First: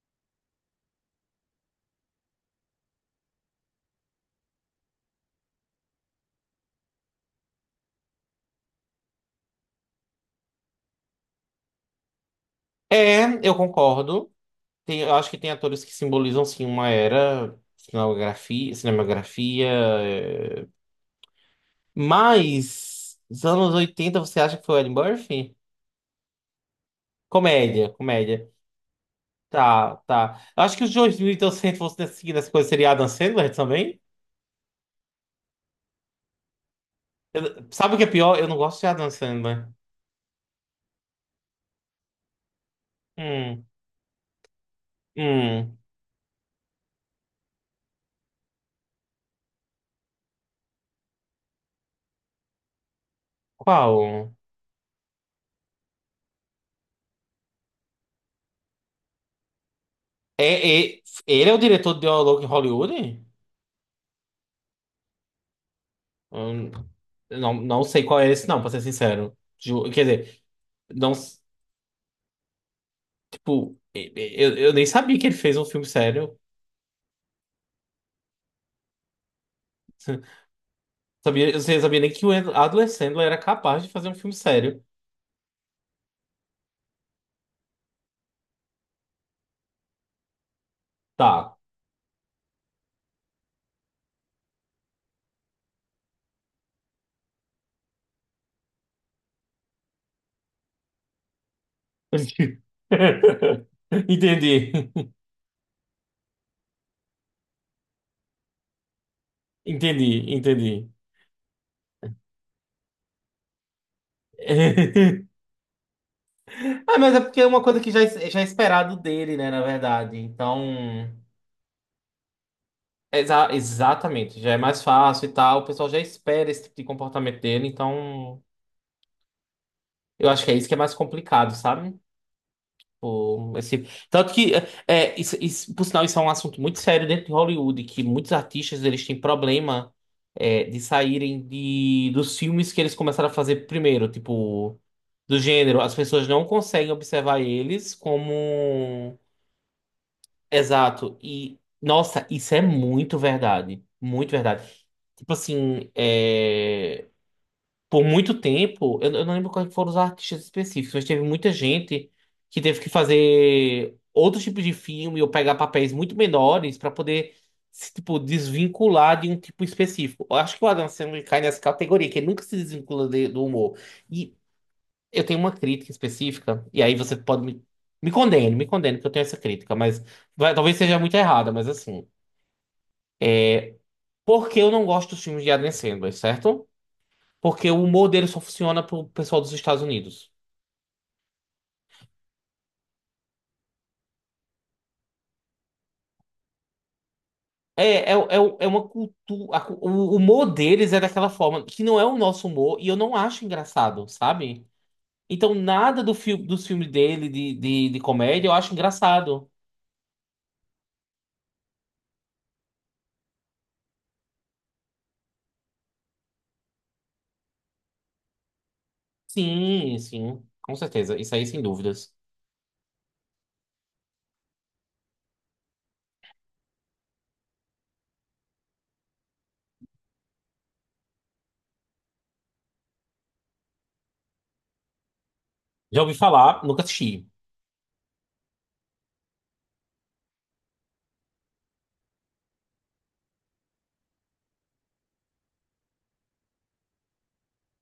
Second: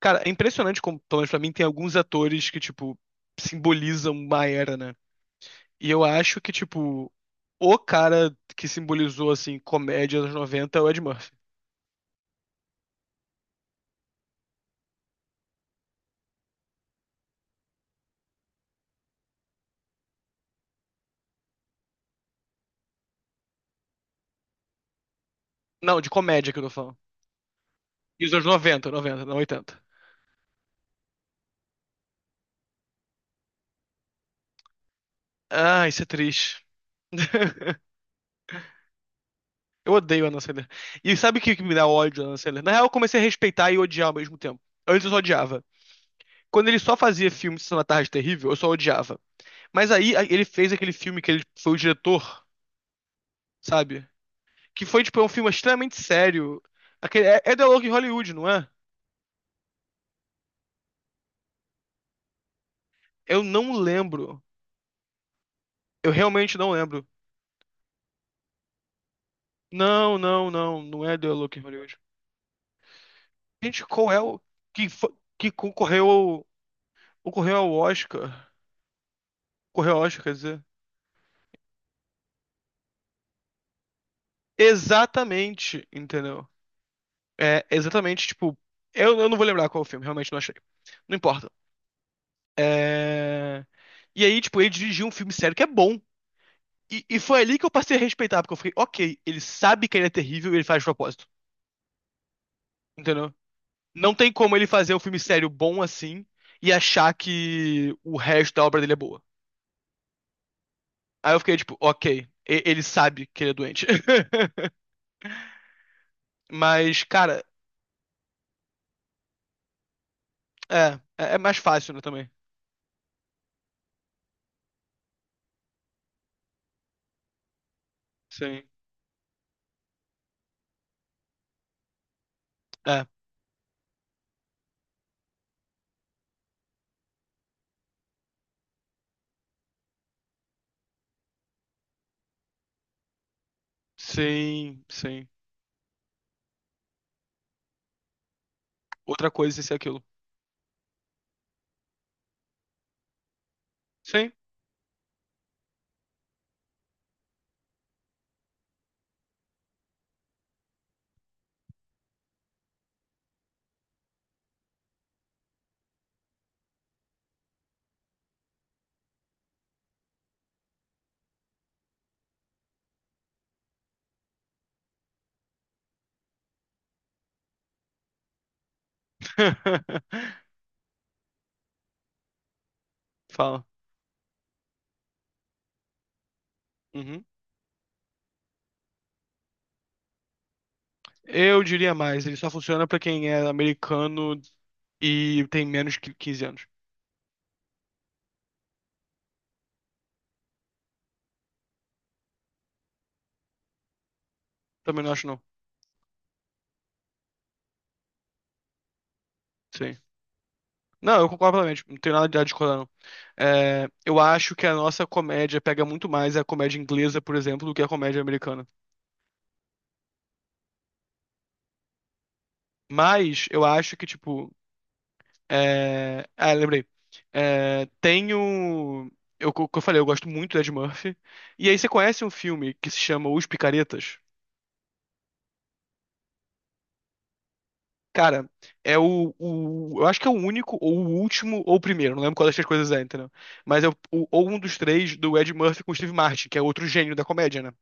Cara, é impressionante como, pelo menos pra mim, tem alguns atores que, tipo, simbolizam uma era, né? E eu acho que, tipo, o cara que simbolizou, assim, comédia dos anos 90 é o Ed Murphy. Eu concordo. Eu acho que tem atores que simbolizam, sim, uma era, cinematografia. Mas os anos 80, você acha que foi o Eddie Murphy? Não, de comédia que eu tô falando. Comédia, E os anos comédia. 90, 90, não 80. Tá, tá. Eu acho que os 2200 fossem seguir nessa coisa, seria Adam Sandler também? Ah, isso é triste. Sabe o que é pior? Eu não gosto de Adam Sandler. Eu odeio a Anna Sandler. E sabe o que que me dá ódio da Anna Sandler? Na real, eu comecei a Hum, respeitar e odiar ao mesmo tempo. Antes eu só odiava. hum. Quando ele só fazia filme de Sessão da Tarde Terrível, eu só odiava. Mas aí ele fez aquele filme que ele foi o diretor, sabe? Qual? Que foi, tipo, é um filme extremamente sério. Aquele, é The Log Hollywood, não é? É, é- Ele é o diretor de Dialog em Hollywood? Eu não lembro. Eu realmente não Hum, lembro. não, não sei qual é esse, não, pra ser sincero. Quer Não, dizer, não, não. Não não. é The Log Hollywood. Tipo, Gente, qual e- é e- o... eu, eu nem Que, sabia que ele que fez um filme concorreu sério. ao... Concorreu ao Oscar. Correu ao Oscar, quer dizer. Sabia, eu não sabia nem que o Adam Sandler era capaz de fazer um filme sério. Exatamente, entendeu? É, exatamente, tipo... Eu não vou lembrar qual é o filme, realmente não achei. Não importa. Tá. É... E aí, tipo, ele dirigiu um filme sério que é bom. E foi ali que eu passei a respeitar, porque eu fiquei, ok, ele sabe que ele é terrível e ele faz de propósito. Entendeu? Não tem como ele Entendi. fazer um filme sério bom assim e achar que o resto da obra dele é boa. Entendi, entendi. Aí eu fiquei tipo, ok, ele sabe que ele é doente. Ah, Mas, mas é porque cara, é uma coisa que já, já é esperado dele, né, na verdade. Então. é mais fácil, né, também. Exatamente, já é mais fácil e tal. O pessoal já espera esse tipo de comportamento dele, então. Sim, Eu acho que é isso que é mais complicado, sabe? é, Pô, esse. Tanto que, isso, por sinal, isso é um assunto muito sério dentro de Hollywood, que muitos artistas eles têm problema de saírem dos filmes que eles começaram a fazer primeiro, tipo, sim, sim. do gênero. As pessoas não conseguem observar eles como. Outra coisa, isso e aquilo. Exato. E, nossa, isso é muito verdade. Muito Sim. verdade. Tipo assim, por muito tempo, eu não lembro quais foram os artistas específicos, mas teve muita gente que teve que fazer outros tipos de filme ou pegar papéis muito menores para poder se, tipo, desvincular de um tipo específico. Eu acho que o Adam Sandler cai nessa categoria, que ele nunca se desvincula do humor. E eu tenho uma crítica específica, e aí você pode me condene, me condene, que eu tenho essa crítica, mas talvez seja muito errada, mas assim. Fala. Porque eu não gosto dos filmes de Adam Sandler, certo? Uhum. Porque o humor dele só funciona pro pessoal dos Estados Unidos. Eu diria mais, ele só funciona pra quem é americano e tem menos que 15 anos. É uma cultura. O humor deles é daquela forma, que não é o nosso humor, e eu não acho engraçado, sabe? Também não acho, não. Então, nada dos filmes dele de comédia eu acho engraçado. Sim. Não, eu concordo plenamente, não tenho nada de discordar, não. É, eu acho que a nossa comédia pega muito mais a comédia inglesa, por exemplo, do que a comédia americana. Sim, sim, com certeza. Isso aí, sem dúvidas. Mas eu acho que, tipo. Ah, lembrei. É, tenho. Que eu falei, eu gosto muito do Ed Murphy. E aí você conhece um filme que se chama Os Picaretas? Já ouvi falar, nunca assisti. Cara, é o. Eu acho que é o único, ou o último, ou o primeiro. Não lembro qual das três coisas é, entendeu? Mas é ou um dos três do Ed Murphy com o Steve Martin, que é outro gênio da comédia, né?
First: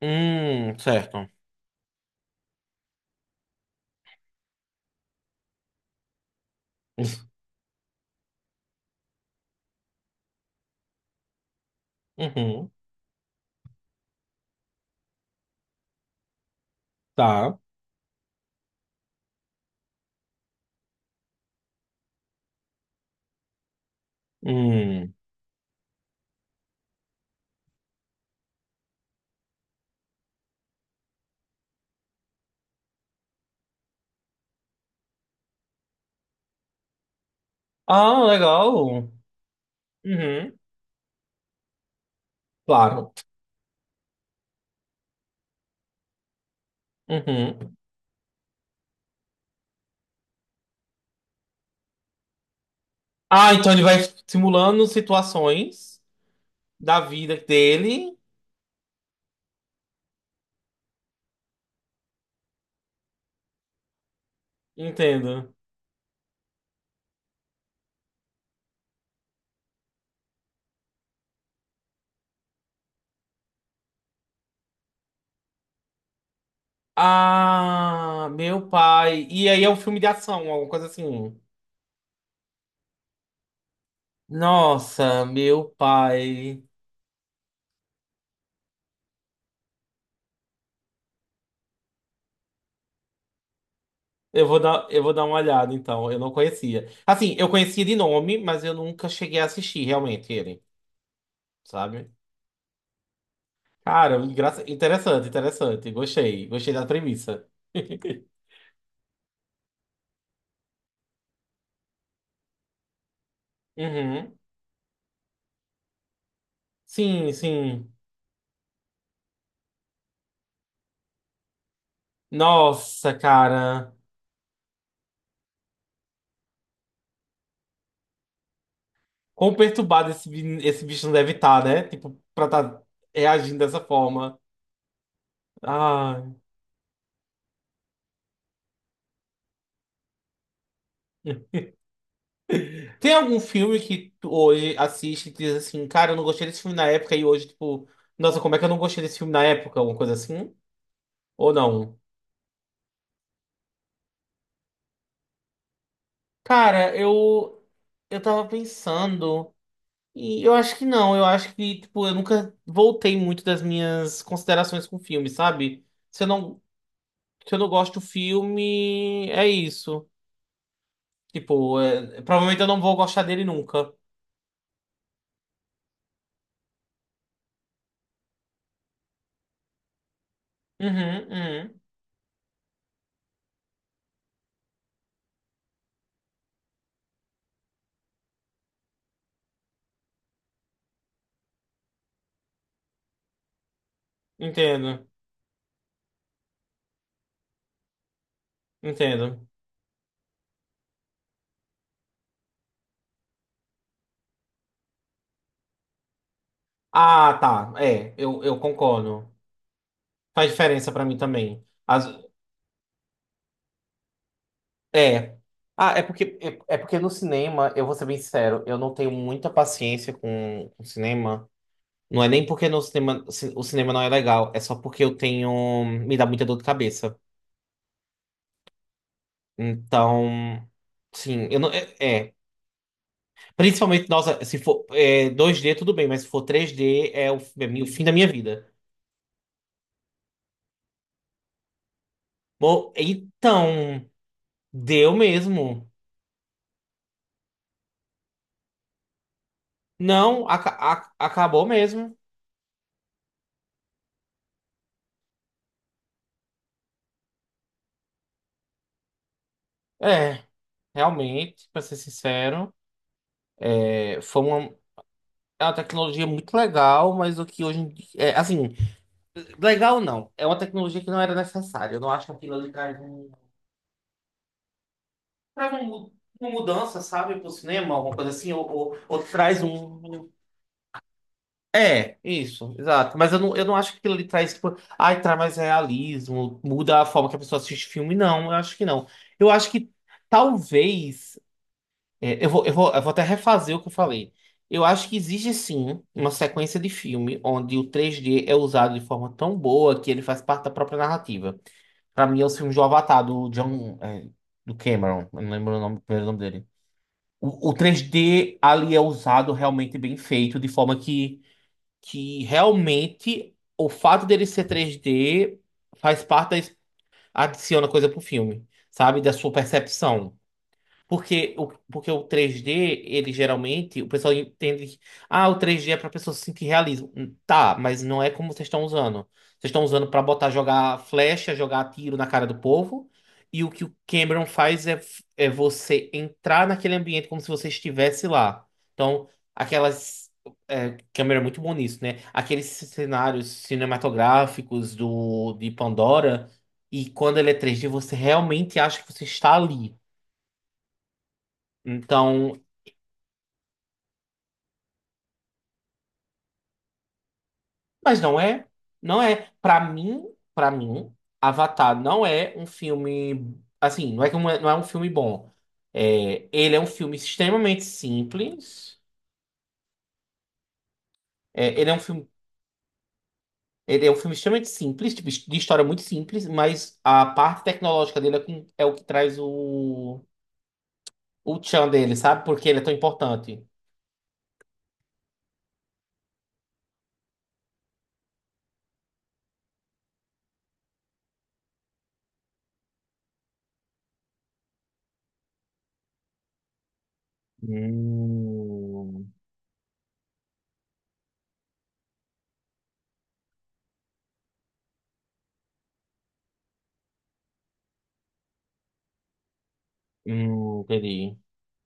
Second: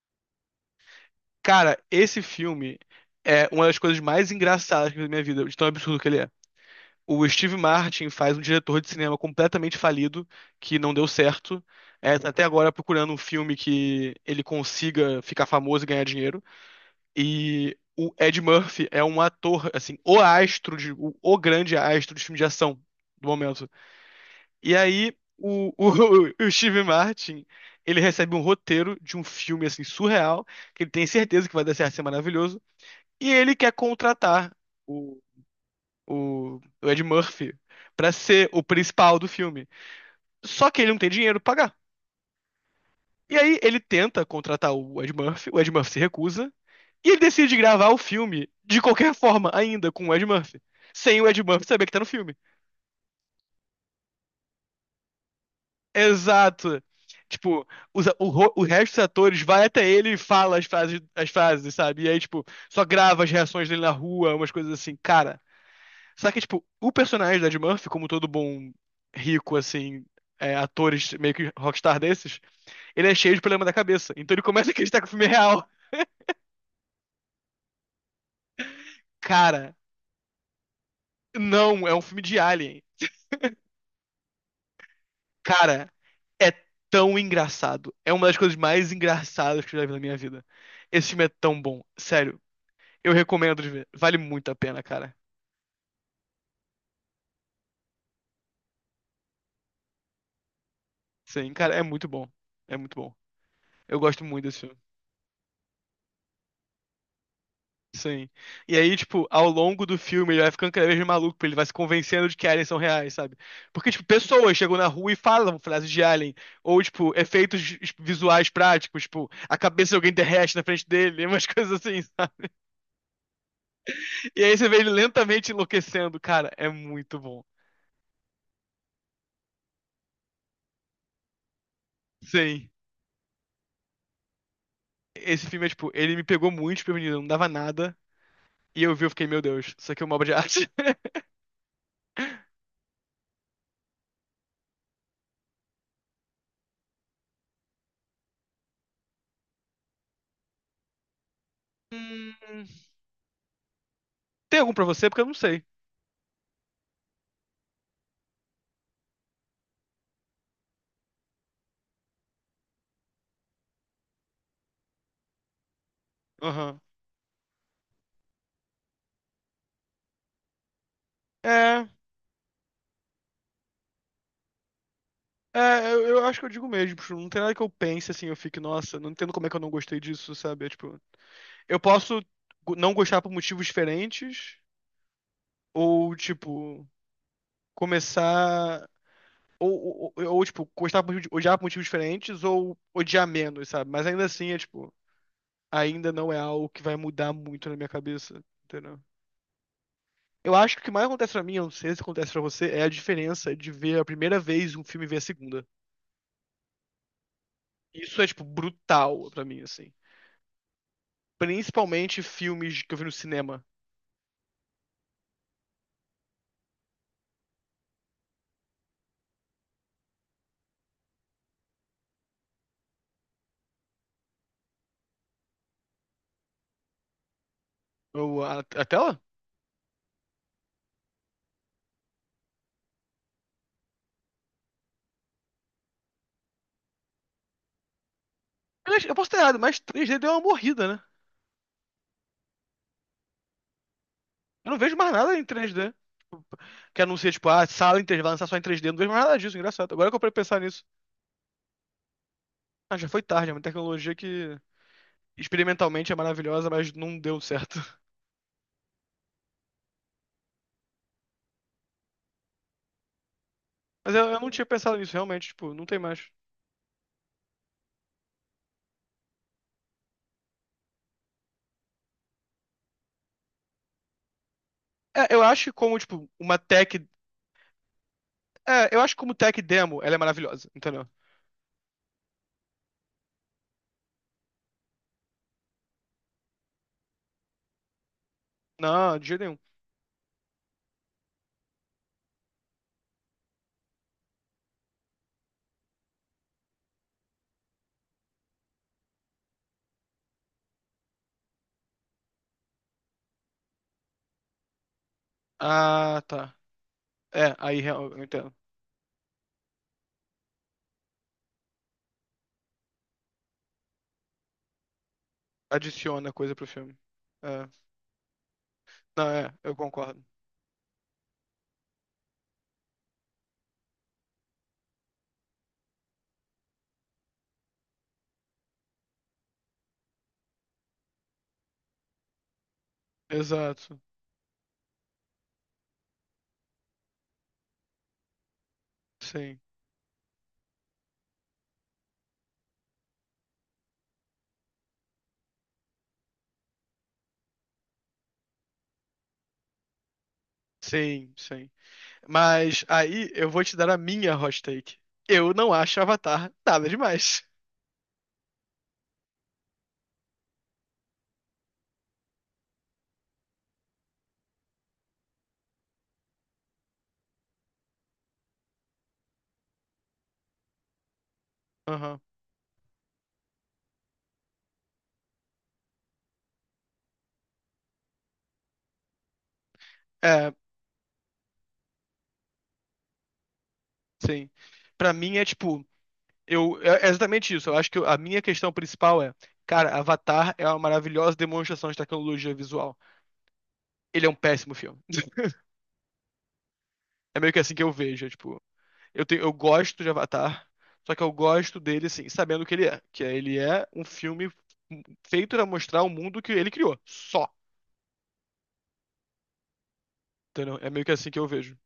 Certo. Cara, esse filme é uma das coisas mais engraçadas que eu vi na minha vida, de tão absurdo que ele é. O Steve Martin faz um diretor de cinema completamente falido, que não deu certo. É, tá até agora Uhum, procurando um filme que ele consiga ficar famoso e ganhar dinheiro. tá. E o Ed Murphy é um ator, assim, o astro, de, o grande astro de filme de ação do momento. E Hum. aí, o Steve Martin, ele recebe um roteiro de um filme, assim, surreal, que ele tem certeza que vai dar certo, ser maravilhoso. E ele quer contratar o, o Ed Murphy pra Ah, ser o legal. principal do filme. Uhum, Só que ele não tem dinheiro pra pagar. claro. E aí ele tenta contratar o Ed Murphy se recusa, e ele decide Uhum. gravar o filme de qualquer forma, ainda com o Ed Murphy. Sem o Ed Murphy saber que tá no filme. Ah, então ele vai simulando situações Exato. da vida Tipo, dele. O resto dos atores vai até ele e fala as frases, sabe? E aí, tipo, só grava as reações dele na rua, umas coisas assim. Cara, Entendo. só que, tipo, o personagem do Ed Murphy, como todo bom rico, assim, atores meio que rockstar desses, ele é cheio de problema da cabeça. Então ele começa a acreditar que o filme é real. Ah, meu pai. E aí é Cara, um filme de ação, alguma coisa assim. não, é um filme de Alien. Nossa, meu Cara, é pai. tão engraçado. É uma das coisas mais engraçadas que eu já vi na minha vida. Esse filme é tão bom. Sério, eu recomendo de ver. Vale Eu muito a vou pena, dar, eu cara. vou dar uma olhada, então. Eu não conhecia. Assim, eu conhecia de nome, mas eu nunca cheguei a assistir realmente ele, Sim, cara, é muito sabe? bom. É muito bom. Eu Cara, gosto muito desse filme. interessante, interessante. Gostei, gostei da premissa. Sim. E aí, tipo, ao longo do filme, ele vai ficando cada vez mais maluco, porque ele vai se convencendo de que aliens são reais, sabe? Porque, tipo, Uhum. pessoas chegam na rua e falam frases de alien, ou, tipo, Sim, efeitos sim. visuais práticos, tipo, a cabeça de alguém derrete na frente dele, umas coisas assim, sabe? Nossa, cara. E aí você vê ele lentamente enlouquecendo, cara, é muito bom. Quão perturbado esse bicho não deve estar, né? Tipo, pra Sim. estar reagindo dessa forma. Esse filme é, tipo, ele me Ah. pegou muito desprevenido, não dava nada, e eu vi, eu fiquei, meu Deus, isso aqui é uma obra de arte. Tem algum filme que tu hoje assiste e diz assim, cara, eu não gostei desse filme na época e hoje, tipo, nossa, como é que eu não gostei desse filme na época? Alguma coisa assim? Ou não? Hum, Tem algum pra você? Porque eu não sei. Cara, eu tava pensando e eu acho que não, eu acho que, tipo, eu nunca voltei muito das minhas considerações com o filme, sabe? Se eu não, Aham. se eu não gosto do filme, é isso. Tipo, É. Provavelmente eu não vou gostar dele nunca. É, eu acho que eu digo mesmo, tipo, não tem nada que eu pense assim, eu fique, nossa, não entendo como é que eu não gostei disso, sabe? É, tipo, Uhum, eu uhum. posso não gostar por motivos diferentes, ou, tipo, começar. Ou, tipo, gostar por, odiar por motivos diferentes, ou odiar menos, sabe? Mas ainda assim, é, tipo, Entendo, ainda não é algo que vai mudar muito na minha cabeça, entendeu? entendo. Eu acho que o que mais acontece pra mim, eu não sei se acontece pra você, é a diferença de ver a primeira vez um filme e ver a segunda. Ah, tá. É, Isso é, eu, tipo, eu brutal concordo. pra mim, assim. Faz diferença pra mim também. Principalmente filmes que eu vi no cinema. É. Ah, é porque, porque no cinema, eu vou ser bem sincero, eu não tenho muita paciência com o cinema. Não é nem porque no cinema, o cinema não é legal, é só porque eu tenho. Me dá muita dor de cabeça. A tela? Então, sim, eu não. É. é. Principalmente, nossa, se for 2D tudo bem, mas se for 3D é o fim da minha vida. Aliás, eu posso ter errado, mas 3D deu uma morrida, né? Bom, então, Eu não vejo mais deu nada em mesmo. 3D. Que anuncia, tipo, ah, sala em 3D, vai lançar só em 3D. Eu não vejo mais nada disso, engraçado. Agora que eu parei pra Não, pensar nisso. Acabou mesmo. Ah, já foi tarde, é uma tecnologia que experimentalmente é maravilhosa, mas não deu certo. É. Realmente, para ser sincero, Mas eu foi não tinha uma, pensado nisso, realmente, é uma tipo, não tem tecnologia mais. muito legal, mas o que hoje em dia, assim, legal não, é uma tecnologia que não era necessária. Eu não acho que aquilo ali traz, um, É, eu acho que traz como, tipo, uma uma mudança, tech. sabe, para o cinema, alguma coisa assim, É, eu acho que ou como tech traz demo, ela é um. maravilhosa, entendeu? É, isso, exato. Mas eu não acho que aquilo ali traz, tipo, ai, traz mais realismo, muda a forma que a pessoa assiste filme, não, eu acho que não. Não, de jeito Eu nenhum. acho que talvez. É, eu vou até refazer o que eu falei. Eu acho que existe sim uma sequência de filme onde o 3D é usado de forma tão boa que ele faz parte da própria narrativa. Pra mim, é os filmes do Avatar, do John, do Cameron, eu não lembro o Ah, primeiro nome tá. dele. É, O aí eu entendo. 3D ali é usado realmente bem feito, de forma que realmente o fato dele ser 3D faz Adiciona parte coisa da, pro filme. É. adiciona coisa pro filme, sabe? Não, Da sua eu concordo. percepção. Porque o 3D, ele geralmente, o pessoal entende que, ah, o 3D é pra pessoa se sentir realismo. Tá, mas não é como vocês estão usando. Vocês estão usando pra botar, jogar flecha, jogar tiro na cara do povo. E o que o Exato. Cameron faz é você entrar naquele ambiente como se você estivesse lá. Então, Sim. aquelas. É, Cameron é muito bom nisso, né? Aqueles cenários cinematográficos de Pandora. E quando ele é 3D, você realmente acha que você está ali. Sim, sim. Então. Mas aí eu vou te dar a minha hot take. Eu não acho Avatar nada demais. Mas não é, não é. Para mim, Avatar não é um filme assim, não é que não é um filme bom. É, ele é um filme extremamente simples. É, ele é um Aham. filme, ele é um filme extremamente simples, tipo, de história muito simples, mas a parte tecnológica dele é, é o que traz o É, O tchan dele, sabe? Por que ele é tão importante. sim. Pra mim é tipo, é exatamente isso. Eu acho que a minha questão principal é, cara, Avatar é uma maravilhosa demonstração de tecnologia visual. Ele é um péssimo filme. É meio que assim que eu vejo, tipo. Eu, Hum, tenho, eu gosto de Avatar, só que eu gosto dele, assim, sabendo o que ele é. Que é, ele é um filme feito pra mostrar o mundo que ele criou. Só. Entendeu? É meio que assim que entendi. eu vejo.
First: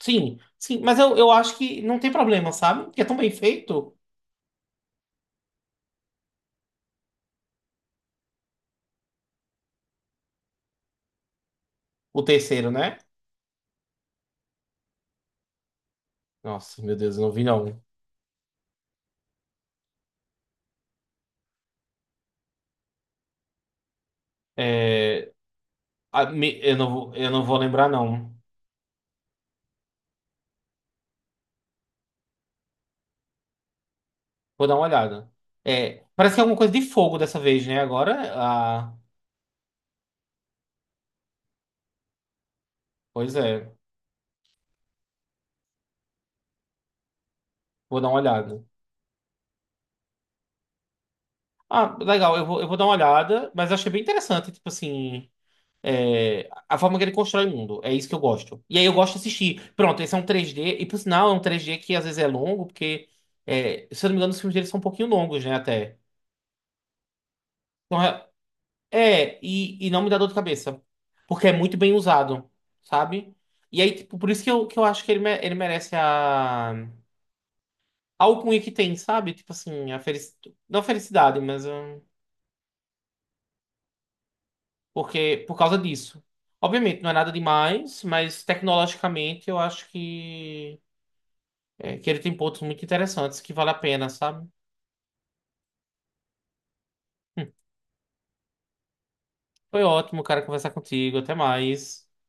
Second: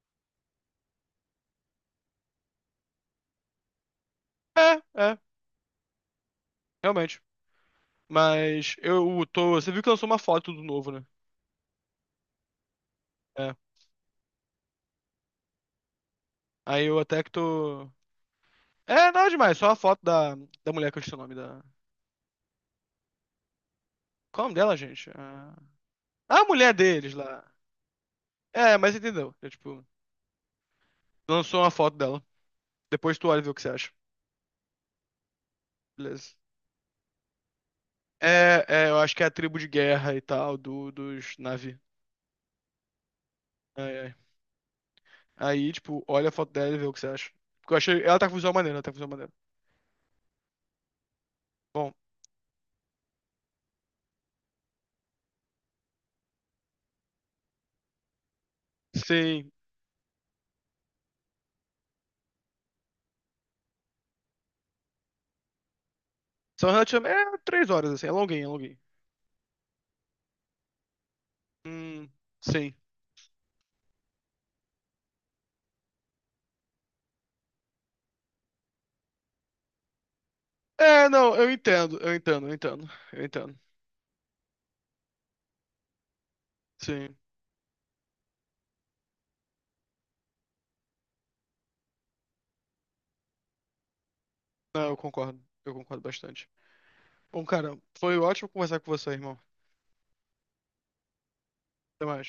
Sim, sim, mas eu acho que não tem problema, sabe? Porque é tão bem feito. É, é, realmente. Mas eu tô. Você viu que lançou uma foto do novo, né? O terceiro, né? É. Nossa, Aí meu eu Deus, até eu que não vi não. tô. É, nada demais, só a foto da mulher que eu esqueci o nome da. Qual é o nome dela, gente? É, A... a mulher deles eu lá. não vou lembrar não. É, mas entendeu. É, tipo, lançou uma foto dela. Depois tu olha e vê o que você acha. Vou dar uma olhada. É, Beleza. parece que é alguma coisa de fogo dessa vez, né? Agora, É, ah, eu acho que é a tribo de guerra e tal, dos Na'vi. pois é. Ai, ai. Aí, tipo, olha a foto dela e vê o que você acha. Porque eu Vou achei. dar Ela uma tá com visual olhada. maneiro, ela tá com visual maneiro. Bom, Ah, legal, eu vou dar uma olhada, mas eu achei bem interessante, tipo assim, a forma que ele constrói o mundo. É isso que eu gosto. E aí eu gosto de sim. assistir. Pronto, esse é um 3D e por sinal é um 3D que às vezes é longo, porque, se eu não me engano, os filmes dele são um pouquinho longos, né, até. São relativamente. É 3 horas, Então, assim, é longuinho, é longuinho. Não me dá dor de cabeça, porque é muito bem Hum, usado, sim. sabe? E aí, tipo, por isso que que eu acho que ele, ele merece a algo alcunha que tem, sabe? Tipo assim, não a É, não, felicidade, eu mas entendo, eu entendo, eu entendo, eu entendo. porque por causa disso. Obviamente, não é Sim. nada demais, mas tecnologicamente eu acho que, que ele tem pontos muito interessantes que vale a pena, sabe? Não, eu concordo bastante. Bom, Hum, cara, foi ótimo conversar com você, irmão. Foi ótimo, cara, conversar contigo. Até Até mais. mais.